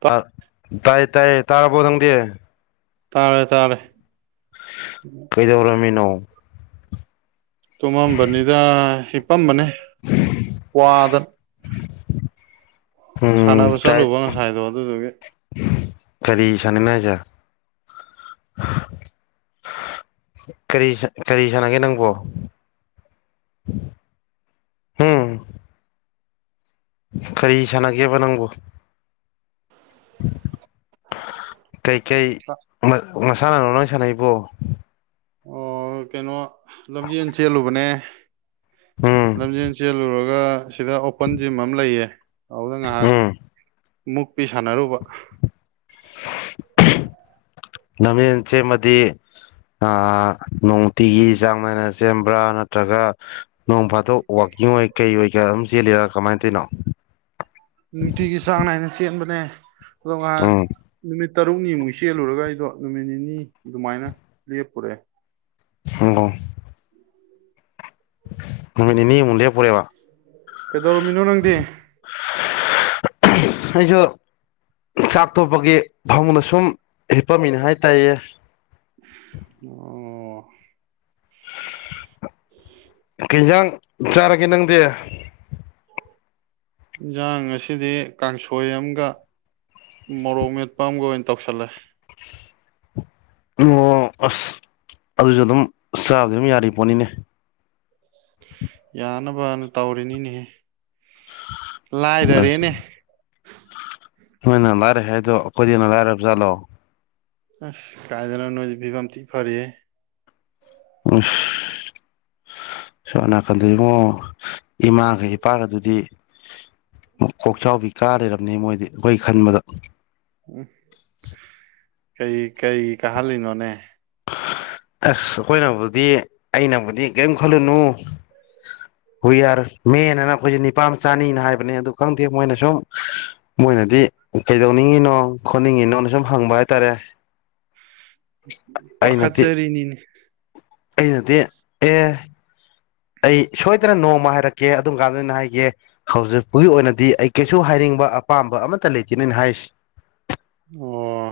ꯇꯥ ꯇꯥꯏꯌꯦ ꯇꯥꯏ ꯌꯦ ꯇꯔꯕꯣ ꯅꯪꯗꯤ ꯇꯥꯔꯦ ꯇꯥꯔꯦ ꯀꯩꯗꯧꯔꯃꯤꯅꯣ ꯇꯨꯝꯃꯝꯕꯅꯤꯗ ꯍꯤꯄꯝꯕꯅꯦ ꯋꯥꯗ ꯎꯝ ꯁꯥꯟꯅꯕ ꯇꯥꯏ ꯆꯠꯂꯨꯕ ꯉꯁꯥꯏꯗꯣ ꯑꯗꯨꯗꯨꯒꯤ ꯀꯔꯤ ꯁꯅꯩꯅꯦꯁꯦ ꯍꯥꯁꯦ ꯀꯔꯤ ꯀꯔꯤ ꯁꯥꯟꯅꯒꯦ ꯅꯪꯕꯣ ꯍꯝ ꯀꯔꯤ ꯁꯥꯟꯅꯒꯦꯕ ꯅꯪꯕꯨ ꯀꯩꯀꯩ ꯃ ꯃꯁꯥꯟꯅꯅꯣ ꯅꯪ ꯁꯥꯟꯅꯩꯕꯣ ꯑꯣ ꯀꯩꯅꯣ ꯂꯝꯖꯦꯟ ꯆꯦꯜꯂꯨꯕꯅꯦ ꯎꯝ ꯂꯝꯖꯦꯟ ꯆꯦꯜꯂꯨꯔꯒ ꯁꯤꯗ ꯑꯣꯄꯟ ꯖꯤꯝ ꯑꯃ ꯂꯩꯌꯦ ꯑꯗꯨꯗ ꯉꯥꯍꯥꯛ ꯎꯝ ꯃꯨꯛꯄꯤ ꯁꯥꯟꯅꯔꯨꯕ ꯂꯝꯖꯦꯟ ꯆꯦꯟꯕꯗꯤ ꯅꯨꯡꯇꯤꯒꯤ ꯆꯥꯡ ꯅꯥꯏꯅ ꯆꯦꯟꯕ꯭ꯔꯥ ꯅꯠꯇ꯭ꯔꯒ ꯅꯣꯡ ꯐꯥꯗꯣꯛ ꯋꯥꯀꯤꯡ [unintelligible] ꯑꯗꯨꯝ ꯆꯦꯜꯂꯤꯔ ꯀꯃꯥꯏꯅ ꯇꯧꯔꯤꯅꯣ ꯅꯨꯡꯇꯤꯒꯤ ꯆꯥꯡ ꯅꯥꯏꯅ ꯆꯦꯟꯕꯅꯦ ꯑꯗꯨꯡꯒꯥꯟ ꯎꯝ ꯅꯨꯃꯤꯠ ꯇꯔꯨꯛꯅꯤꯃꯨꯛ ꯆꯦꯜꯂꯨꯔꯒ ꯑꯩꯗꯣ ꯅꯨꯃꯤꯠ ꯅꯤꯅꯤ ꯑꯗꯨꯃꯥꯏꯅ ꯂꯦꯞꯄꯨꯔꯦ [unintelligible] ꯅꯨꯃꯤꯠ ꯅꯤꯅꯤ ꯃꯨꯛ ꯂꯦꯞꯄꯨꯔꯦꯕ ꯀꯩꯗꯧꯔꯝꯃꯤꯅꯣ ꯅꯪꯗꯤ ꯑꯩꯖꯨ ꯆꯥꯛ ꯇꯣꯛꯄꯒꯤ ꯐꯃꯨꯡꯗ ꯁꯨꯝ ꯍꯤꯞꯄꯝꯃꯤꯅꯦ ꯍꯥꯏ ꯇꯥꯌꯦ ꯑꯣ ꯀꯩꯖꯥꯡ ꯆꯥꯔꯒꯦ ꯅꯪꯗꯤ ꯏꯟꯖꯥꯡ ꯑꯁꯤꯗꯤ ꯀꯥꯡꯁꯣꯏ ꯑꯝꯒ ꯃꯣꯔꯣꯛ ꯃꯦꯠꯄ ꯑꯃꯒ ꯑꯣꯏꯅ ꯇꯧꯁꯜꯂꯦ ꯑꯣ ꯑꯁ ꯑꯗꯨꯖꯨ ꯑꯗꯨꯝ ꯆꯥꯕꯗꯤ ꯑꯗꯨꯝ ꯌꯥꯔꯤ ꯄꯣꯠꯅꯤꯅꯦ ꯌꯥꯅꯕꯅ ꯇꯧꯔꯤꯅꯤꯅꯦꯍꯦ ꯑꯁ ꯂꯥꯏꯔꯔꯦꯅꯦ ꯅꯣꯏꯅ ꯂꯥꯏꯔꯦ ꯍꯥꯏꯗꯣ ꯑꯩꯈꯣꯏꯗꯩ ꯍꯦꯟꯅ ꯂꯥꯏꯔꯕ ꯆꯥꯠꯂꯣ ꯑꯁ ꯀꯥꯏꯗꯅꯣ ꯅꯣꯏꯗꯤ ꯐꯤꯕꯝꯠ ꯇꯤ ꯐꯔꯤꯍꯦ ꯑꯣꯏꯁ ꯁꯣꯝ ꯅꯥꯀꯟꯗ ꯏꯕꯨꯉꯣ ꯏꯃꯥꯒ ꯏꯄꯥꯒꯗꯨꯗꯤ ꯀꯣꯛꯆꯥꯎꯕꯤ ꯀꯥ ꯂꯩꯔꯝꯅꯤ ꯃꯣꯏꯗꯤ ꯑꯩꯈꯣꯏ ꯈꯟꯕꯗ ꯀꯩ ꯀꯩ ꯀꯍꯜꯂꯤꯅꯣꯅꯦ ꯑꯁ ꯑꯈꯣꯏꯅꯕꯨꯗꯤ ꯑꯩꯅꯕꯨꯗꯤ ꯀꯩꯝ ꯈꯜꯂꯨꯅꯨ ꯍꯨꯢ ꯌꯥꯔꯦ ꯃꯦꯟꯅ ꯑꯩꯈꯣꯏꯁꯦ ꯅꯤꯄꯥꯝꯆꯅꯤꯅ ꯍꯥꯏꯕꯅꯦ ꯑꯗꯨ ꯈꯪꯗꯦ ꯃꯣꯏꯅ ꯁꯨꯝ ꯃꯨ ꯑꯣꯏꯅꯗꯤ ꯀꯩꯗꯧꯅꯤꯡꯉꯤꯅꯣ ꯈꯣꯠꯅꯤꯡꯉꯤꯅꯣꯅ ꯁꯨꯝ ꯍꯪꯕ ꯍꯥꯏꯇꯥꯔꯦ ꯄꯥꯈꯠ ꯑꯩꯅꯗꯤ ꯆꯔꯤꯅꯤꯅꯦ ꯑꯩꯅꯗꯤ ꯑꯦ ꯑꯩ ꯁꯣꯏꯗꯅ ꯅꯣꯡꯃ ꯍꯥꯏꯔꯛꯀꯦ ꯑꯗꯨꯝ ꯀꯥꯟꯗ ꯑꯣꯏꯅ ꯍꯥꯏꯒꯦ ꯍꯧꯖꯤꯛꯄꯒꯤ ꯑꯣꯏꯅꯗꯤ ꯑꯩ ꯀꯩꯁꯨ ꯍꯥꯏ ꯍꯥꯏꯅꯤꯡꯕ ꯑꯄꯥꯝꯕ ꯑꯃꯠꯇ ꯂꯩꯇꯦ ꯅꯣꯏꯅ ꯍꯥꯏꯔꯤꯁꯤ ꯑꯣ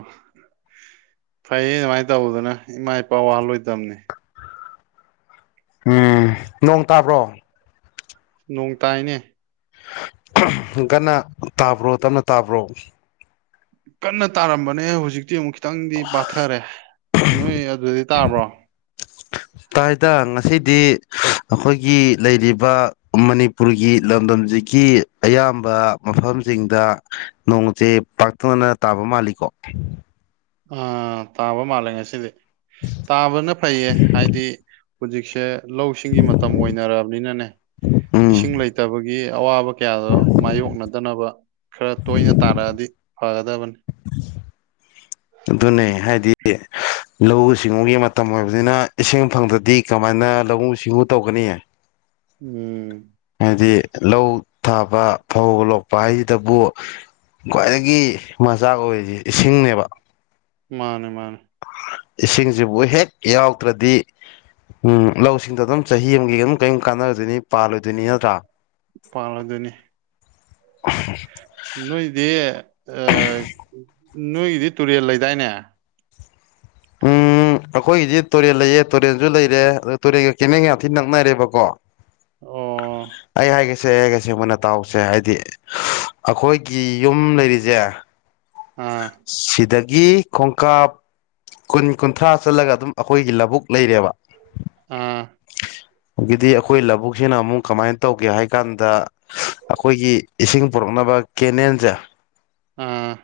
ꯐꯩꯌꯦ ꯑꯗꯨꯃꯥꯏ ꯇꯧꯕꯗꯨꯅ ꯏꯃꯥ ꯏꯄꯥ ꯋꯥꯍꯜꯂꯣꯏꯗꯝꯅꯦ ꯎꯝ ꯅꯣꯡ ꯇꯥꯕ꯭ꯔꯣ ꯅꯣꯡ ꯇꯥꯏꯅꯦ ꯒꯟꯅ ꯇꯥꯕ꯭ꯔꯣ ꯇꯞꯅ ꯇꯥꯕ꯭ꯔꯣ ꯀꯟꯅ ꯇꯥꯔꯝꯕꯅꯦ ꯍꯧꯖꯤꯛꯇꯤ ꯑꯃꯨꯛ ꯈꯤꯇꯪꯗꯤ ꯄꯥꯊꯔꯦ ꯅꯣꯏ ꯑꯗꯨꯗꯗꯤ ꯇꯥꯕ꯭ꯔꯣ [inaudible] ꯇꯥꯏ ꯇ ꯉꯁꯤꯗꯤ ꯑꯈꯣꯏꯒꯤ ꯂꯩꯔꯤꯕ ꯃꯅꯤꯄꯨꯔꯒꯤ ꯂꯝꯗꯝꯖꯤ ꯒꯤ ꯑꯌꯥꯝꯕ ꯃꯐꯝꯁꯤꯡꯗ ꯅꯣꯡꯁꯦ ꯄꯥꯛꯇꯛꯅꯅ ꯇꯥꯕ ꯃꯥꯜꯂꯤꯀꯣ [inaudible] ꯑ ꯇꯥꯕ ꯃꯥꯜꯂꯦ ꯉꯁꯤꯗꯤ ꯇꯥꯕꯅ ꯐꯩꯌꯦ ꯍꯥꯏꯗꯤ ꯍꯧꯖꯤꯛꯁꯦ ꯂꯧꯁꯤꯡꯒꯤ ꯃꯇꯝ ꯑꯣꯏꯅꯔꯝꯅꯤꯅꯅꯦ ꯎꯝ ꯏꯁꯤꯡ ꯂꯩꯇꯕꯒꯤ ꯑꯋꯥꯕ ꯀꯌꯥꯗꯣ ꯃꯥꯏꯌꯣꯛꯅꯗꯅꯕ ꯈꯔ ꯇꯣꯏꯅ ꯇꯥꯔꯛꯑꯗꯤ ꯐꯒꯗꯕꯅꯦ ꯑꯗꯨꯅꯦ ꯍꯥꯏꯗꯤ ꯂꯧꯎ ꯁꯤꯡꯎꯒꯤ ꯃꯇꯝ ꯑꯣꯏꯕꯅꯤꯅ ꯏꯁꯤꯡ ꯐꯪꯗ꯭ꯔꯗꯤ ꯀꯃꯥꯏꯅ ꯂꯧꯎ ꯁꯤꯡꯎ ꯇꯧꯒꯅꯤ ꯎꯝ ꯍꯥꯏꯗꯤ ꯂꯧ ꯊꯥꯕ ꯐꯧ ꯂꯣꯛꯄ ꯍꯥꯏꯁꯤꯗꯕꯨ ꯈ꯭ꯋꯥꯏꯗꯒꯤ ꯃꯆꯥꯛ ꯑꯣꯏꯔꯤꯖꯦ ꯏꯁꯤꯡꯅꯦꯕ ꯃꯥꯅꯦ ꯃꯥꯅꯦ ꯏꯁꯤꯡꯁꯤꯕꯨ ꯍꯦꯛ ꯌꯥꯎꯗ꯭ꯔꯗꯤ ꯎꯝ ꯂꯧꯁꯤꯡꯗꯣ ꯗꯨꯝ ꯆꯍꯤ ꯑꯝꯒꯤ ꯗꯨꯝ ꯀꯩꯝ ꯀꯥꯟꯅꯗꯣꯏꯅꯤ ꯄꯥꯜꯂꯣꯏꯗꯣꯏꯅꯤ ꯅꯠꯇ꯭ꯔꯥ ꯄꯥꯜꯂꯗꯣꯏꯅꯤ ꯅꯣꯏꯗꯤ ꯑꯥ ꯅꯣꯏꯒꯤꯗꯤ ꯇꯨꯔꯦꯜ ꯂꯩꯗꯥꯏꯅꯦ ꯎꯝ ꯎ ꯑꯩꯈꯣꯏꯒꯤꯗꯤ ꯇꯨꯔꯦꯜ ꯂꯩꯌꯦ ꯇꯨꯔꯦꯜꯁꯨ ꯂꯩꯔꯦ ꯑꯗꯨ ꯇꯨꯔꯦꯜꯒ ꯀꯦꯅꯦꯟꯒ ꯌꯥꯝ ꯊꯤ ꯅꯛꯅꯔꯦꯕꯀꯣ ꯑꯣ ꯑꯩ ꯍꯥꯏꯒꯦ ꯁꯦ ꯑꯩ ꯍꯥꯏꯒꯦꯁꯦ ꯃꯨꯟꯅ ꯇꯥꯎꯁꯦ ꯍꯥꯏꯗꯤ ꯑꯈꯣꯏꯒꯤ ꯌꯨꯝ ꯂꯩꯔꯤꯖꯦ ꯑꯥ ꯒꯤ ꯈꯣꯡꯀꯥꯞ ꯀꯨꯟ ꯀꯨꯟꯊ꯭ꯔꯥ ꯆꯠꯂꯒ ꯑꯗꯨꯝ ꯑꯈꯣꯏꯒꯤ ꯂꯕꯨꯛ ꯂꯩꯔꯦꯕ ꯑꯥ ꯒꯤꯗꯤ ꯑꯈꯣꯏ ꯂꯕꯨꯛꯁꯤꯅ ꯑꯃꯨꯛ ꯀꯃꯥꯏꯟ ꯇꯧꯒꯦ ꯍꯥꯏ ꯀꯥꯟꯗ ꯑꯈꯣꯏꯒꯤ ꯏꯁꯤꯡ ꯄꯨꯔꯛꯅꯞ ꯕ ꯀꯦꯅꯦꯜꯁꯦ ꯎꯝ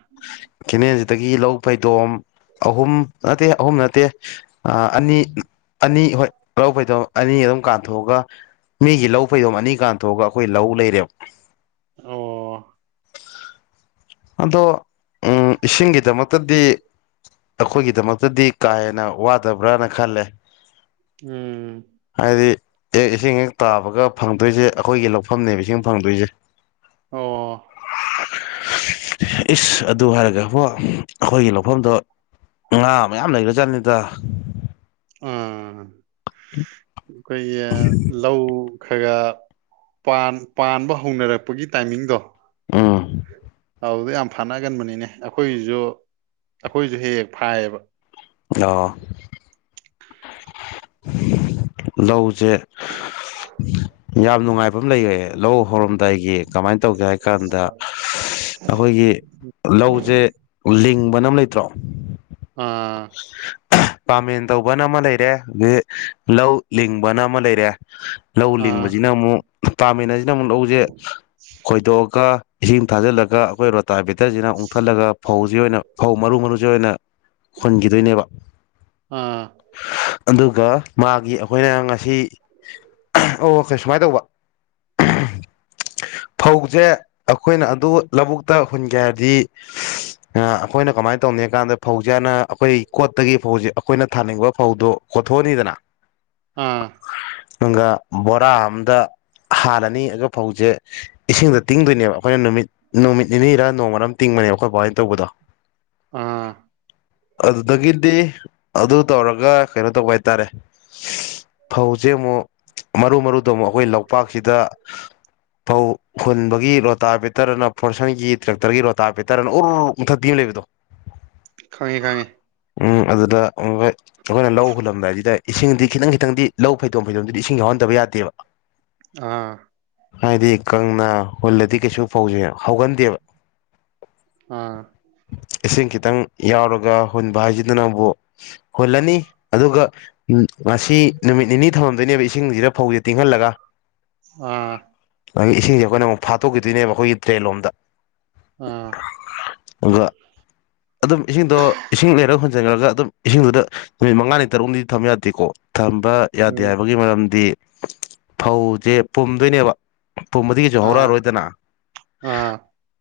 ꯀꯦꯅꯦꯜꯁꯤꯗꯒꯤ ꯂꯧ ꯐꯩꯗꯣꯝ ꯑꯍꯨꯝ ꯅꯠꯇꯦ ꯑꯍꯨꯝ ꯅꯠꯇꯦ ꯑꯅꯤ ꯑꯅꯤ ꯍꯣꯏ ꯂꯧ ꯐꯩꯗꯣꯝ ꯑꯅꯤ ꯗꯨꯝ ꯀꯥꯟꯊꯣꯛꯑꯒ ꯃꯤꯒꯤ ꯂꯧ ꯐꯩꯗꯣꯝ ꯑꯅꯤ ꯀꯥꯟꯊꯣꯛꯑꯒ ꯑꯈꯣꯏ ꯂꯧ ꯂꯩꯔꯦꯞ ꯑꯣ ꯑꯗꯣ ꯎꯝ ꯏꯁꯤꯡꯒꯤꯗꯃꯛꯇꯗꯤ ꯑꯈꯣꯏꯒꯤꯗꯃꯛꯇꯗꯤ ꯀꯥ ꯍꯦꯟꯅ ꯋꯥꯗꯕ꯭ꯔꯥꯅ ꯈꯜꯂꯦ ꯎꯝ ꯑꯦ ꯏꯁꯤꯡ ꯍꯦꯛ ꯇꯥꯕꯒ ꯐꯪꯗꯣꯏꯁꯦ ꯑꯈꯣꯏꯒꯤ ꯂꯧꯐꯝꯅꯦꯕ ꯏꯁꯤꯡ ꯐꯪꯗꯣꯏꯁꯦ ꯑꯣ ꯏꯁ ꯑꯗꯨ ꯍꯥꯏꯔꯒ ꯍꯣ ꯑꯈꯣꯏꯒꯤ ꯂꯧꯐꯝꯗꯣ ꯉꯥ ꯃꯌꯥꯝ ꯂꯩꯒ꯭ꯔ ꯖꯥꯠꯅꯤꯗ ꯎꯝ ꯑꯩꯈꯣꯏꯒꯤ ꯂꯧ ꯈꯔ ꯄꯥꯝ ꯄꯥꯟꯕ ꯍꯧꯅꯔꯛꯄꯒꯤ ꯇꯥꯏꯃꯤꯡꯗꯣ ꯑꯝ ꯑꯥꯎꯗ ꯌꯥꯝ ꯐꯥꯅꯒꯟꯕꯅꯤꯅꯦ ꯑꯈꯣꯏꯁꯨ ꯑꯈꯣꯏꯁꯨ ꯍꯦꯛ ꯍꯦꯛ ꯐꯥꯏꯌꯦꯕ ꯑꯣ ꯂꯧꯁꯦ ꯌꯥꯝ ꯅꯨꯡꯉꯥꯏꯕ ꯑꯝ ꯂꯩꯔꯦ ꯂꯧ ꯍꯧꯔꯝꯗꯥꯏꯒꯤ ꯀꯃꯥꯏ ꯇꯧꯒꯦ ꯍꯥꯏ ꯀꯥꯟꯗ ꯑꯈꯣꯏꯒꯤ ꯂꯧꯁꯦ ꯂꯤꯡꯕꯅ ꯑꯝ ꯂꯩꯇ꯭ꯔꯣ ꯑꯥ [unintelligible] ꯄꯥꯃꯦꯟ ꯇꯧꯕꯅ ꯑꯃ ꯂꯩꯔꯦ ꯒꯤ ꯂꯧ ꯂꯤꯡꯕꯅ ꯑꯃ ꯂꯩꯔꯦ ꯂꯧ ꯑꯥ ꯂꯤꯡꯕꯖꯤꯅ ꯃꯨꯛ ꯄꯥꯃꯤꯟꯅꯖꯤꯅ ꯃꯨꯛ ꯂꯧꯖꯦ ꯈꯣꯏꯗꯣꯛꯑꯒ ꯏꯁꯤꯡ ꯊꯥꯖꯜꯂꯒ ꯑꯩꯈꯣꯏ ꯔꯣꯇꯥ ꯒꯦꯇꯔꯖꯤꯅ ꯑꯨꯡꯊꯠꯂꯒ ꯐꯧꯖꯤ ꯑꯣꯏꯅ ꯐꯧ ꯃꯔꯨ ꯃꯔꯨꯖꯤ ꯑꯣꯏꯅ ꯍꯨꯟꯒꯤꯗꯣꯏꯅꯦꯕ ꯑꯥ ꯑꯗꯨꯒ ꯃꯥꯒꯤ ꯑꯈꯣꯏꯅ ꯉꯁꯤ ꯑꯥ ꯑꯣ ꯀꯩ ꯁꯨꯃꯥꯏ ꯇꯧꯕ [unintelligible] ꯐꯧꯖꯦ ꯑꯈꯣꯏꯅ ꯑꯗꯨ ꯂꯧꯕꯨꯛꯇ ꯍꯨꯟꯒꯦ ꯍꯥꯏꯔꯗꯤ ꯑꯥ ꯑꯈꯣꯏꯅ ꯀꯃꯥꯏ ꯇꯧꯅꯤ ꯍꯦꯀꯥꯟꯗ ꯐꯧꯖꯦ ꯍꯥꯟꯅ ꯑꯈꯣꯏ ꯀꯣꯠꯇꯒꯤ ꯐꯧꯖꯦ ꯑꯈꯣꯏꯅ ꯊꯥꯅꯤꯡꯕ ꯐꯧꯗꯣ ꯀꯣꯊꯣꯛꯑꯅꯤꯗꯅ ꯑꯥ ꯑꯪꯒ ꯕꯣꯔꯥ ꯑꯝꯗ ꯍꯥꯜꯂꯅꯤ ꯑꯗꯣ ꯐꯧꯖꯦ ꯏꯁꯤꯡꯗ ꯇꯤꯡꯗꯣꯏꯅꯦꯕ ꯑꯩꯈꯣꯏꯅ ꯅꯨꯃꯤꯠ ꯅꯨꯃꯤꯠ ꯅꯤꯅꯤꯔ ꯅꯣꯡꯃꯔꯝ ꯇꯤꯡꯕ ꯑꯦ ꯈꯣꯏ ꯕꯥꯥꯍꯣꯏ ꯇꯧꯕꯗꯣ ꯑꯥ ꯑꯗꯨꯗꯒꯤꯗꯤ ꯑꯗꯨ ꯇꯧꯔꯒ ꯀꯩꯅꯣ ꯇꯧꯕ ꯍꯥꯏꯇꯥꯔꯦ [unintelligible] ꯐꯧꯖꯦ ꯑꯃꯨꯛ ꯃꯔꯨ ꯃꯔꯨꯗꯣ ꯑꯃꯨꯛ ꯑꯩꯈꯣꯏ ꯂꯧꯄꯥꯛꯁꯤꯗ ꯐꯧ ꯍꯨꯟꯕꯒꯤ ꯔꯣꯇꯥ ꯕꯦꯇꯔꯅ ꯐꯣꯔꯁꯟꯒꯤ ꯇ꯭ꯔꯦꯛꯇꯔꯒꯤ ꯔꯣꯇꯥ ꯄꯦꯠꯇꯔꯅ ꯎ꯭ꯔ ꯎꯪꯊꯠꯄꯤ ꯑꯝ ꯂꯩꯕꯗꯣ ꯈꯪꯉꯦ ꯈꯪꯉꯦ ꯎꯝ ꯑꯗꯨꯗ ꯎꯪꯋꯦ ꯑꯈꯣꯏꯅ ꯂꯧ ꯍꯨꯜꯂꯝꯗꯥꯏꯁꯤꯗꯩ ꯏꯁꯤꯡꯗꯤ ꯈꯤꯇꯪ ꯈꯤꯇꯪꯗꯤ ꯂꯧ ꯐꯩꯗꯣꯝ ꯐꯩꯗꯣꯝꯗꯨꯗꯤ ꯏꯁꯤꯡ ꯌꯥꯎꯍꯟꯗꯕ ꯌꯥꯗꯦꯕ ꯑꯥ ꯍꯥꯏꯗꯤ ꯀꯪꯅ ꯍꯨꯜꯂꯗꯤ ꯀꯩꯁꯨ ꯐꯧꯖꯦ ꯍꯧꯒꯟꯗꯦꯕ ꯑꯥ ꯏꯁꯤꯡ ꯈꯤꯇꯪ ꯌꯥꯎꯔꯒ ꯍꯨꯟꯕ ꯍꯥꯏꯖꯤꯗꯅꯕꯨ ꯍꯨꯜꯂꯅꯤ ꯑꯗꯨꯒ ꯉꯁꯤ ꯅꯨꯃꯤꯠ ꯅꯤꯅꯤ ꯊꯝꯃꯝꯗꯣꯏꯅꯦꯕ ꯏꯁꯤꯡꯖꯤꯗ ꯐꯧꯖꯦ ꯇꯤꯡꯍꯜꯂ ꯂꯒꯥ ꯑꯥ ꯑꯗꯒꯤ ꯏꯁꯤꯡꯖꯦ ꯑꯈꯣꯏꯅ ꯑꯃꯨꯛ ꯐꯥꯠꯇꯣꯛꯀꯤꯗꯣꯏꯅꯦꯕ ꯑꯈꯣꯏꯒꯤ ꯇ꯭ꯔꯦꯟ ꯂꯣꯝꯗ ꯑꯥ ꯑꯒ ꯑꯗꯨꯝ ꯏꯁꯤꯡꯗꯣ ꯏꯁꯤꯡ ꯂꯩꯔ ꯍꯣꯟꯖꯤꯟꯈ꯭ꯔꯒ ꯑꯗꯨꯝ ꯏꯁꯤꯡꯗꯨꯗ ꯅꯨꯃꯤꯠ ꯃꯉꯥꯅꯤ ꯇꯔꯨꯛꯅꯤ ꯊꯝ ꯌꯥꯗꯦꯀꯣ ꯊꯝꯕ ꯌꯥꯗꯦ ꯎꯝ ꯍꯥꯏꯕꯒꯤ ꯃꯔꯝꯗꯤ ꯐꯧꯖꯦ ꯄꯨꯝꯗꯣꯏꯅꯦꯕ ꯄꯨꯝꯕꯗꯤꯖꯨ ꯑꯥ ꯍꯧꯔꯛꯑꯔꯣꯏꯗꯅ ꯑꯥ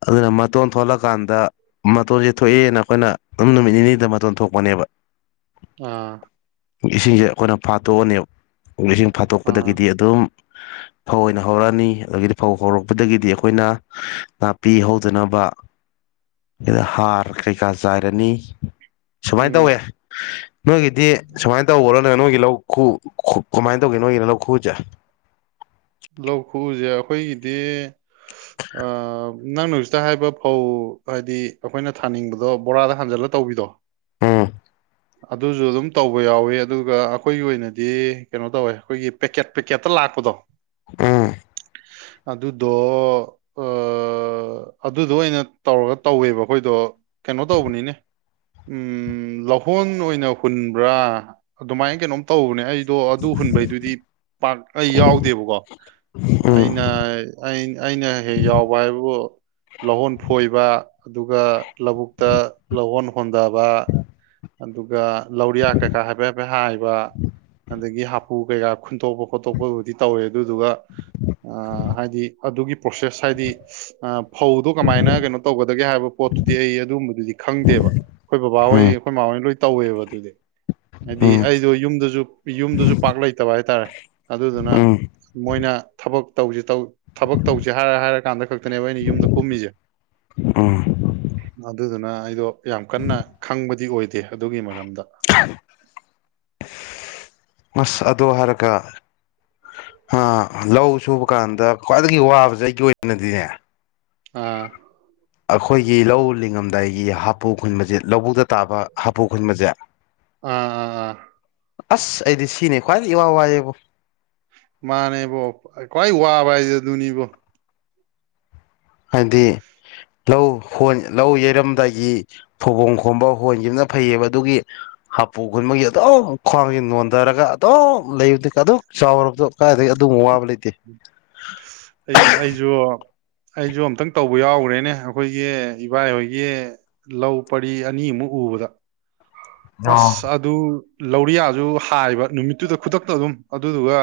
ꯑꯗꯨꯅ ꯃꯇꯣꯟ ꯊꯣꯛꯂꯀꯥꯟꯗ ꯃꯇꯣꯟꯖꯦ ꯊꯣꯑꯦꯅ ꯑꯩꯈꯣꯏꯅ ꯑꯗꯨꯝ ꯅꯨꯃꯤꯠ ꯅꯤꯅꯤꯗ ꯃꯇꯣꯟ ꯊꯣꯛꯄꯅꯦꯕ ꯑꯥ ꯏꯁꯤꯡꯖꯦ ꯑꯈꯣꯏꯅ ꯐꯥꯠꯇꯣꯛꯑꯅꯦꯕ ꯏꯁꯤꯡ ꯑꯥ ꯐꯥꯠꯇꯣꯛꯄꯗꯒꯤꯗꯤ ꯑꯗꯨꯝ ꯐꯧ ꯑꯣꯏꯅ ꯍꯧꯔꯅꯤ ꯑꯗꯒꯤꯗꯤ ꯐꯧ ꯍꯧꯔꯛꯄꯗꯒꯤꯗꯤ ꯑꯈꯣꯏꯅ ꯅꯥꯄꯤ ꯍꯧꯗꯅꯕ ꯗ ꯍꯥꯔ ꯀꯩꯀꯥ ꯆꯥꯏꯔꯅꯤ ꯁꯨꯃꯥꯏ ꯎꯝ ꯇꯧꯋꯦ ꯅꯣꯏꯒꯤꯗꯤ ꯁꯨꯃꯥꯏꯟ ꯇꯧꯕꯔꯅꯦ ꯅꯣꯏꯒꯤ ꯂꯧ ꯈꯨ ꯈꯨ ꯈꯨꯃꯥꯏꯟ ꯇꯧꯒꯦ ꯅꯣꯏꯒꯤꯅ ꯂꯧ ꯈꯨꯖꯦ [unintelligible] ꯂꯧ ꯈꯨꯖꯦ ꯑꯈꯣꯏꯒꯤꯗꯤ ꯑꯥ ꯅꯪꯅ ꯍꯧꯖꯤꯛꯇ ꯍꯥꯏꯕ ꯐꯧ ꯍꯥꯏꯗꯤ ꯑꯈꯣꯏꯅ ꯊꯥꯅꯤꯡꯕꯗꯣ ꯕꯣꯔꯥꯗ ꯍꯥꯟꯖꯜꯂ ꯇꯧ ꯇꯧꯕꯤꯗꯣ ꯎꯝ ꯑꯗꯨꯖꯨ ꯑꯗꯨꯝ ꯇꯧꯕ ꯌꯥꯎꯋꯤ ꯑꯗꯨꯒ ꯑꯈꯣꯏꯒꯤ ꯑꯣꯏꯅꯗꯤ ꯀꯅꯣ ꯇꯧꯋꯦ ꯈꯣꯏꯒꯤ ꯄꯦꯀꯦꯠ ꯄꯦꯀꯦꯠꯇ ꯂꯥꯛꯄꯗꯣ ꯎꯝ ꯑꯗꯨꯗꯣ ꯑ ꯑ ꯑꯗꯨꯗꯣ ꯑꯣꯏꯅ ꯇꯧꯔꯒ ꯇꯧꯋꯦꯕ ꯑꯈꯣꯏꯗꯣ ꯀꯩꯅꯣ ꯇꯧꯕꯅꯤꯅꯦ ꯎꯝ ꯂꯧꯍꯣꯟ ꯑꯣꯏꯅ ꯍꯨꯟꯕ꯭ꯔꯥ ꯑꯗꯨꯃꯥꯏ ꯀꯩꯅꯣꯝ ꯇꯧꯕꯅꯦ ꯑꯩ ꯗꯣ ꯑꯗꯣ ꯑꯗꯨ ꯍꯨꯟꯕꯩꯗꯨꯗꯤ ꯄꯥꯛ ꯑꯩ ꯌꯥꯎꯗꯦꯕꯀꯣ ꯎꯝ ꯑꯩꯅ ꯑꯩ ꯑꯩꯅ ꯍꯦꯛ ꯌꯥꯎꯕ ꯍꯥꯏꯕꯕꯨ ꯂꯧꯍꯣꯟ ꯐꯣꯏꯕ ꯑꯗꯨꯒ ꯂꯧꯕꯨꯛꯇ ꯂꯧꯍꯣꯟ ꯍꯣꯟꯗꯕꯥ ꯑꯗꯨꯒ ꯂꯧꯔꯤꯌꯥ ꯀꯩꯀꯥ ꯍꯥꯏꯐꯦꯠ ꯍꯥꯏꯐꯦꯠ ꯍꯥꯏꯕ ꯑꯗꯒꯤ ꯍꯥꯄꯨ ꯀꯩꯀꯥ ꯈꯨꯟꯇꯣꯛꯄ ꯈꯣꯠꯇꯣꯛꯄꯕꯨꯗꯤ ꯇꯧꯋꯦ ꯑꯗꯨꯗꯨꯒ ꯑꯥ ꯍꯥꯏꯗꯤ ꯑꯗꯨꯒꯤ ꯄ꯭ꯔꯣꯁꯦꯁ ꯍꯥꯏꯗꯤ ꯑꯥ ꯐꯧꯗꯣ ꯀꯃꯥꯏꯅ ꯀꯩꯅꯣ ꯇꯧꯒꯗꯒꯦ ꯍꯥꯏꯕ ꯄꯣꯠ ꯄꯣꯠꯇꯨꯗꯤ ꯑꯩ ꯑꯗꯨꯒꯨꯝꯕꯗꯨꯗꯤ ꯈꯪꯗꯦꯕ ꯈꯣꯏ ꯕꯕꯥꯍꯣꯏ ꯈꯣꯏ ꯃꯥꯃꯍꯣꯏꯅ ꯂꯣꯏ ꯇꯧꯋꯦꯕ ꯑꯗꯨꯗꯤ ꯎꯝ ꯍꯥꯏꯗꯤ ꯎꯝ ꯑꯩꯗꯣ ꯌꯨꯝꯗꯨꯖꯨ ꯌꯨꯝꯗꯨꯖꯨ ꯄꯥꯛ ꯂꯩꯇꯕ ꯍꯥꯏꯇꯥꯔꯦ ꯑꯗꯨꯗꯨꯅ ꯎꯝ ꯃꯣꯏꯅ ꯊꯕꯛ ꯇꯧꯖꯤ ꯇꯧ ꯊꯕꯛ ꯇꯧꯖꯤ ꯍꯥꯏꯔ ꯍꯥꯏꯔꯀꯥꯟꯗ ꯈꯛꯇꯅꯦꯕ ꯑꯩꯅ ꯌꯨꯝꯗ ꯀꯨꯝꯃꯤꯖꯦ ꯑꯣ ꯑꯗꯨꯗꯨꯅꯥ ꯑꯩꯗꯣ ꯌꯥꯝ ꯀꯟꯅ ꯈꯪꯕꯗꯤ ꯑꯣꯏꯗꯦ ꯑꯗꯨꯒꯤ ꯃꯔꯝꯗ ꯑꯁ ꯑꯗꯣ ꯍꯥꯏꯔꯒ ꯑ ꯂꯧ ꯁꯨꯕ ꯀꯥꯟꯗ ꯈ꯭ꯋꯥꯏꯗꯒꯤ ꯋꯥꯕꯖꯦ ꯑꯩꯒꯤ ꯑꯣꯏꯅꯗꯤꯅꯦ ꯑꯥ ꯑꯈꯣꯏꯒꯤ ꯂꯧ ꯂꯤꯡꯉꯝꯗꯥꯏꯒꯤ ꯍꯥꯄꯨ ꯈꯨꯟꯕꯖꯦ ꯂꯧꯕꯨꯛꯇ ꯇꯥꯕ ꯍꯥꯄꯨ ꯈꯨꯟꯕꯖꯦ ꯑꯥ ꯑꯥ ꯑꯥ ꯑꯁ ꯑꯩꯗꯤ ꯁꯤꯅꯦ ꯈ꯭ꯋꯥꯏꯗꯩ ꯏꯋꯥ ꯋꯥꯑꯦꯕꯣ ꯃꯥꯅꯦꯕꯣ ꯈ꯭ꯋꯥꯏ ꯋꯥꯕ ꯍꯥꯏꯖꯦ ꯑꯗꯨꯅꯤꯕꯣ ꯍꯥꯏꯗꯤ ꯂꯧ ꯍꯣꯟ ꯂꯧ ꯌꯩꯔꯝꯗꯥꯏꯒꯤ ꯐꯧꯕꯣꯡ ꯈꯣꯝꯕ ꯍꯣꯟꯒꯤꯕꯅ ꯐꯩꯌꯦꯕ ꯑꯗꯨꯒꯤ ꯍꯥꯄꯨ ꯈꯨꯟꯕꯒꯤ ꯑꯗꯨꯝ ꯈ꯭ꯋꯥꯡꯖꯤ ꯅꯣꯟꯗꯔꯒ ꯑꯗꯨꯝ ꯂꯩꯕꯗꯤ ꯑꯗꯨꯛ ꯆꯥꯎꯔꯕꯗꯣ ꯀꯥꯏꯗꯒꯤ ꯑꯗꯨꯃꯨꯛ ꯋꯥꯕ ꯂꯩꯇꯦ ꯑꯩ ꯑꯩꯖꯨ ꯑꯩꯖꯨ ꯑꯝꯇꯪ ꯇꯧꯕ ꯌꯥꯎꯒ꯭ꯔꯦꯅꯦ ꯑꯈꯣꯏꯒꯤ ꯏꯕꯥꯏ ꯍꯣꯏꯒꯤ ꯂꯧ ꯄꯔꯤ ꯑꯅꯤꯃꯨꯛ ꯎꯕꯗꯥ ꯑꯣ ꯑꯁ ꯑꯗꯨ ꯂꯧꯔꯤꯌꯥꯖꯨ ꯍꯥꯏꯕ ꯅꯨꯃꯤꯠꯇꯨꯗ ꯈꯨꯗꯛꯇ ꯑꯗꯨꯝ ꯑꯗꯨꯗꯨꯒꯥ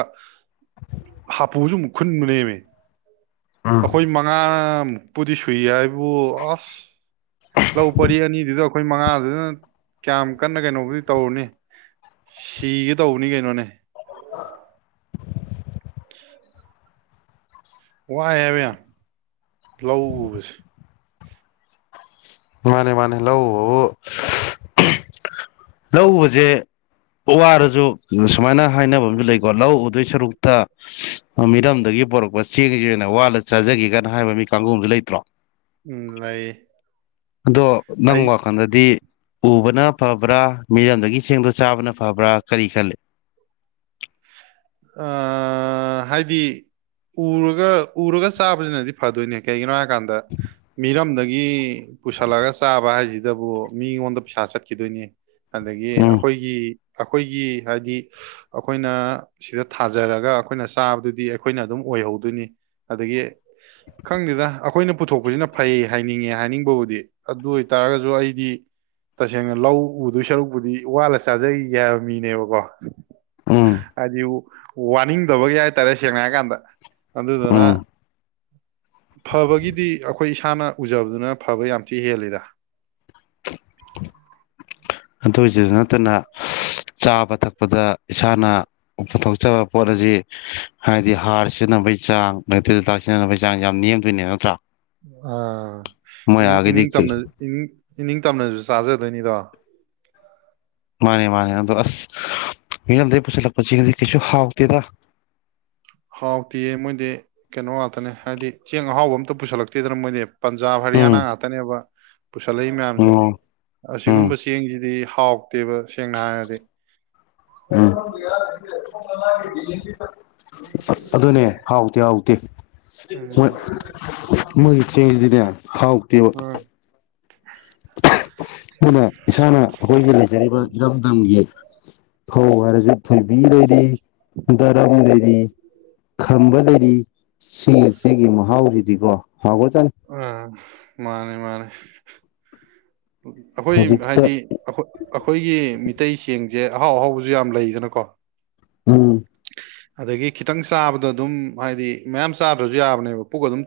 ꯍꯥꯄꯨꯖꯨ ꯑꯃꯨꯛ ꯈꯨꯟꯕꯅꯦꯃꯤ ꯎꯝ ꯑꯈꯣꯏ ꯃꯉꯥ ꯃꯨꯛ ꯄꯨꯗꯤ ꯁꯨꯏ ꯍꯥꯏꯕꯕꯨ ꯑꯁ ꯂꯧ ꯄꯔꯤ ꯑꯅꯤꯗꯨꯗ ꯑꯈꯣꯏ ꯃꯉꯥꯗꯨꯗꯅ ꯀ꯭ꯌꯥꯝ ꯀꯟꯅ ꯀꯅꯣꯕꯨꯗꯤ ꯇꯧꯔꯨꯅꯤ ꯁꯤꯒꯦ ꯇꯧꯕꯅꯤ ꯀꯩꯅꯣꯅꯦ [inaudible] ꯋꯥꯏ ꯍꯥꯏꯕ ꯌꯥꯝ ꯂꯧ ꯎꯕꯁꯦ ꯃꯥꯟꯅꯦ ꯃꯥꯟꯅꯦ ꯂꯧ ꯎꯕꯕꯨ ꯂꯧ ꯎꯕꯖꯦ ꯋꯥꯔꯖꯨ ꯁꯨꯃꯥꯏꯅ ꯍꯥꯏꯅꯕ ꯑꯝꯖꯨ ꯂꯩꯀꯣ ꯂꯧ ꯎꯗꯣꯏ ꯁꯔꯨꯛꯇꯥ ꯃꯤꯔꯝꯗꯒꯤ ꯄꯣꯔꯛꯄ ꯆꯦꯡꯖꯤ ꯑꯣꯏꯅ ꯋꯥꯜꯂ ꯆꯥꯖꯒꯦꯒꯥꯅ ꯍꯥꯏꯕ ꯃꯤ ꯀꯥꯡꯒꯨ ꯑꯝꯖꯨ ꯂꯩꯇ꯭ꯔꯣ ꯎꯝ ꯂꯩ ꯑꯗꯣ ꯅꯪ ꯑꯩ ꯋꯥꯈꯟꯗꯗꯤ ꯎꯕꯅ ꯐꯕ꯭ꯔꯥ ꯃꯤꯔꯝꯗꯒꯤ ꯆꯦꯡꯗꯨ ꯆꯥꯕꯅ ꯐꯕ꯭ꯔꯥ ꯀꯔꯤ ꯈꯜꯂꯤ ꯑꯥ ꯑꯥ ꯍꯥꯏꯗꯤ ꯎꯔꯒ ꯎꯔꯒ ꯆꯥꯕꯖꯤꯅꯗꯤ ꯐꯗꯣꯏꯅꯦ ꯀꯩꯒꯤꯅꯣ ꯍꯥꯏ ꯀꯥꯟꯗ ꯃꯤꯔꯝꯗꯩ ꯒꯤ ꯄꯨꯁꯜꯂꯒ ꯆꯥꯕ ꯍꯥꯏꯖꯤꯗꯕꯨ ꯃꯤꯉꯣꯟꯗ ꯄꯩꯁꯥ ꯆꯠꯈꯤꯗꯣꯏꯅꯦ ꯑꯗꯒꯤ ꯎꯝ ꯑꯩꯈꯣꯏꯒꯤ ꯑꯩꯈꯣꯏꯒꯤ ꯍꯥꯏꯗꯤ ꯑꯩꯈꯣꯏꯅ ꯁꯤꯗ ꯊꯥꯖꯔꯒ ꯑꯩꯈꯣꯏꯅ ꯆꯥꯕꯗꯨꯗꯤ ꯑꯩꯈꯣꯏꯅ ꯑꯗꯨꯝ ꯑꯣꯏꯍꯧꯗꯣꯏꯅꯤ ꯑꯗꯒꯤ ꯈꯪꯗꯦꯗ ꯑꯩꯈꯣꯏꯅ ꯄꯨꯊꯣꯛꯄꯖꯤꯅ ꯐꯩ ꯍꯥꯏꯅꯤꯡꯉꯦ ꯍꯥꯏꯅꯤꯡꯕꯕꯨꯗꯤ ꯑꯗꯨ ꯑꯣꯏꯇꯥꯔꯒꯖꯨ ꯑꯩꯗꯤ ꯇꯁꯦꯡꯅ ꯂꯧ ꯎꯗꯨꯏ ꯁꯔꯨꯛꯄꯨꯗꯤ ꯋꯥꯜꯂ ꯆꯥꯖꯒꯤꯒꯦ ꯍꯥꯏꯕ ꯃꯤꯅꯦꯕꯀꯣ ꯎꯝ ꯍꯥꯏꯗꯤ ꯋꯥꯅꯤꯡꯗꯕꯒꯤ ꯍꯥꯏꯇꯥꯔꯦ ꯁꯦꯡꯅ ꯍꯥꯏ ꯀꯥꯟꯗ ꯑꯗꯨꯗꯨꯅ ꯎꯝ ꯐꯕꯒꯤꯗꯤ ꯑꯩꯈꯣꯏ ꯏꯁꯥꯅ ꯎꯖꯕꯗꯨꯅ ꯐꯕ ꯌꯥꯝ ꯊꯤ ꯍꯦꯜꯂꯤꯗ ꯑꯗꯨꯏꯖꯨ ꯅꯠꯇꯅ ꯆꯥꯕ ꯊꯛꯄꯗ ꯏꯁꯥꯅ ꯄꯨꯊꯣꯛꯆꯕ ꯄꯣꯠ ꯍꯗꯤ ꯍꯥꯏꯗꯤ ꯍꯥꯔ ꯁꯤꯅ ꯅꯕꯩ ꯆꯥꯡ ꯇꯤꯜ ꯍꯤꯗꯤꯛ ꯁꯤꯖꯤꯟꯅꯕꯒꯤ ꯆꯥꯡꯖꯦ ꯌꯥꯝ ꯅꯦꯝꯗꯣꯏꯅꯦ ꯅꯠꯇ꯭ꯔꯥ ꯑꯥ ꯃꯣꯏ ꯏꯅꯤꯡ ꯑꯥꯒꯤꯗꯤ ꯏꯅꯤꯡ ꯇꯝꯅ ꯏꯅꯤꯡ ꯏꯅꯤꯡꯇꯝꯅꯖꯨ ꯆꯥꯖꯗꯣꯏꯅꯤꯗꯣ ꯃꯥꯅꯦ ꯃꯥꯅꯦ ꯑꯗꯣ ꯑꯁ ꯃꯤꯔꯝꯗꯩ ꯄꯨꯁꯤꯜꯂꯛꯄꯁꯤꯅꯗꯤ ꯀꯩꯁꯨ ꯍꯥꯎꯇꯦꯗ ꯍꯥꯎꯇꯤꯌꯦ ꯃꯣꯏꯗꯤ ꯀꯩꯅꯣ ꯉꯥꯛꯇꯅꯦ ꯍꯥꯏꯗꯤ ꯆꯦꯡ ꯑꯍꯥꯎꯕ ꯑꯝꯇ ꯄꯨꯁꯜꯂꯛꯇꯦꯗꯅ ꯃꯣꯏꯗꯤ ꯄꯟꯖꯥꯕ ꯍꯔꯤꯌꯥꯅ ꯎꯝ ꯉꯥꯛꯇꯅꯦꯕ ꯄꯨꯁꯜꯂꯛꯏ ꯃꯌꯥꯝꯖꯦ ꯑꯣ ꯎꯝ ꯑꯁꯤꯒꯨꯝꯕ ꯆꯦꯡꯖꯤꯗꯤ ꯍꯥꯎꯇꯦꯕ ꯁꯦꯡꯅ ꯍꯥꯏꯔꯗꯤ ꯎꯝ [inaudible] ꯑꯗꯨꯅꯦ ꯍꯥꯎꯇꯦ ꯍꯥꯎ ꯇꯦ ꯃꯣꯏ ꯎꯝ ꯃꯣꯏꯒꯤ ꯆꯦꯡꯖꯤꯗꯤꯅꯦ ꯍꯥꯎꯇꯦꯕ ꯑ ꯈꯣꯏꯅ ꯏꯁꯥꯅ ꯑꯩꯈꯣꯏꯒꯤ ꯂꯩꯖꯔꯤꯕ ꯏꯔꯝꯗꯝꯒꯤ ꯐꯧ ꯍꯥꯏꯔꯖꯨ ꯊꯣꯏꯕꯤ ꯂꯩꯔꯤ ꯗꯔꯝ ꯂꯩꯔꯤ ꯈꯝꯕ ꯂꯩꯔꯤ ꯁꯤꯒꯤ ꯆꯦꯡꯒꯤ ꯃꯍꯥꯎꯖꯤꯗꯤꯀꯣ ꯑꯥ ꯃꯥꯅꯦ ꯃꯥꯅꯦ ꯑꯩꯈꯣꯏ ꯍꯧꯖꯤꯛꯇ ꯍꯥꯏꯗꯤ ꯑꯈꯣ ꯑꯩꯈꯣꯏꯒꯤ ꯃꯤꯇꯩ ꯆꯦꯡ ꯖꯦ ꯑꯍꯥꯎ ꯑꯍꯥꯎꯕꯖꯨ ꯌꯥꯝ ꯂꯩꯗꯅꯀꯣ ꯎꯝ ꯑꯗꯒꯤ ꯈꯤꯇꯪ ꯆꯥꯕꯗ ꯑꯗꯨꯝ ꯍꯥꯏꯗꯤ ꯃꯌꯥꯝ ꯆꯥꯗ꯭ꯔꯖꯨ ꯌꯥꯕꯅꯦꯕ ꯄꯨꯛ ꯑꯗꯨꯝ ꯊꯟ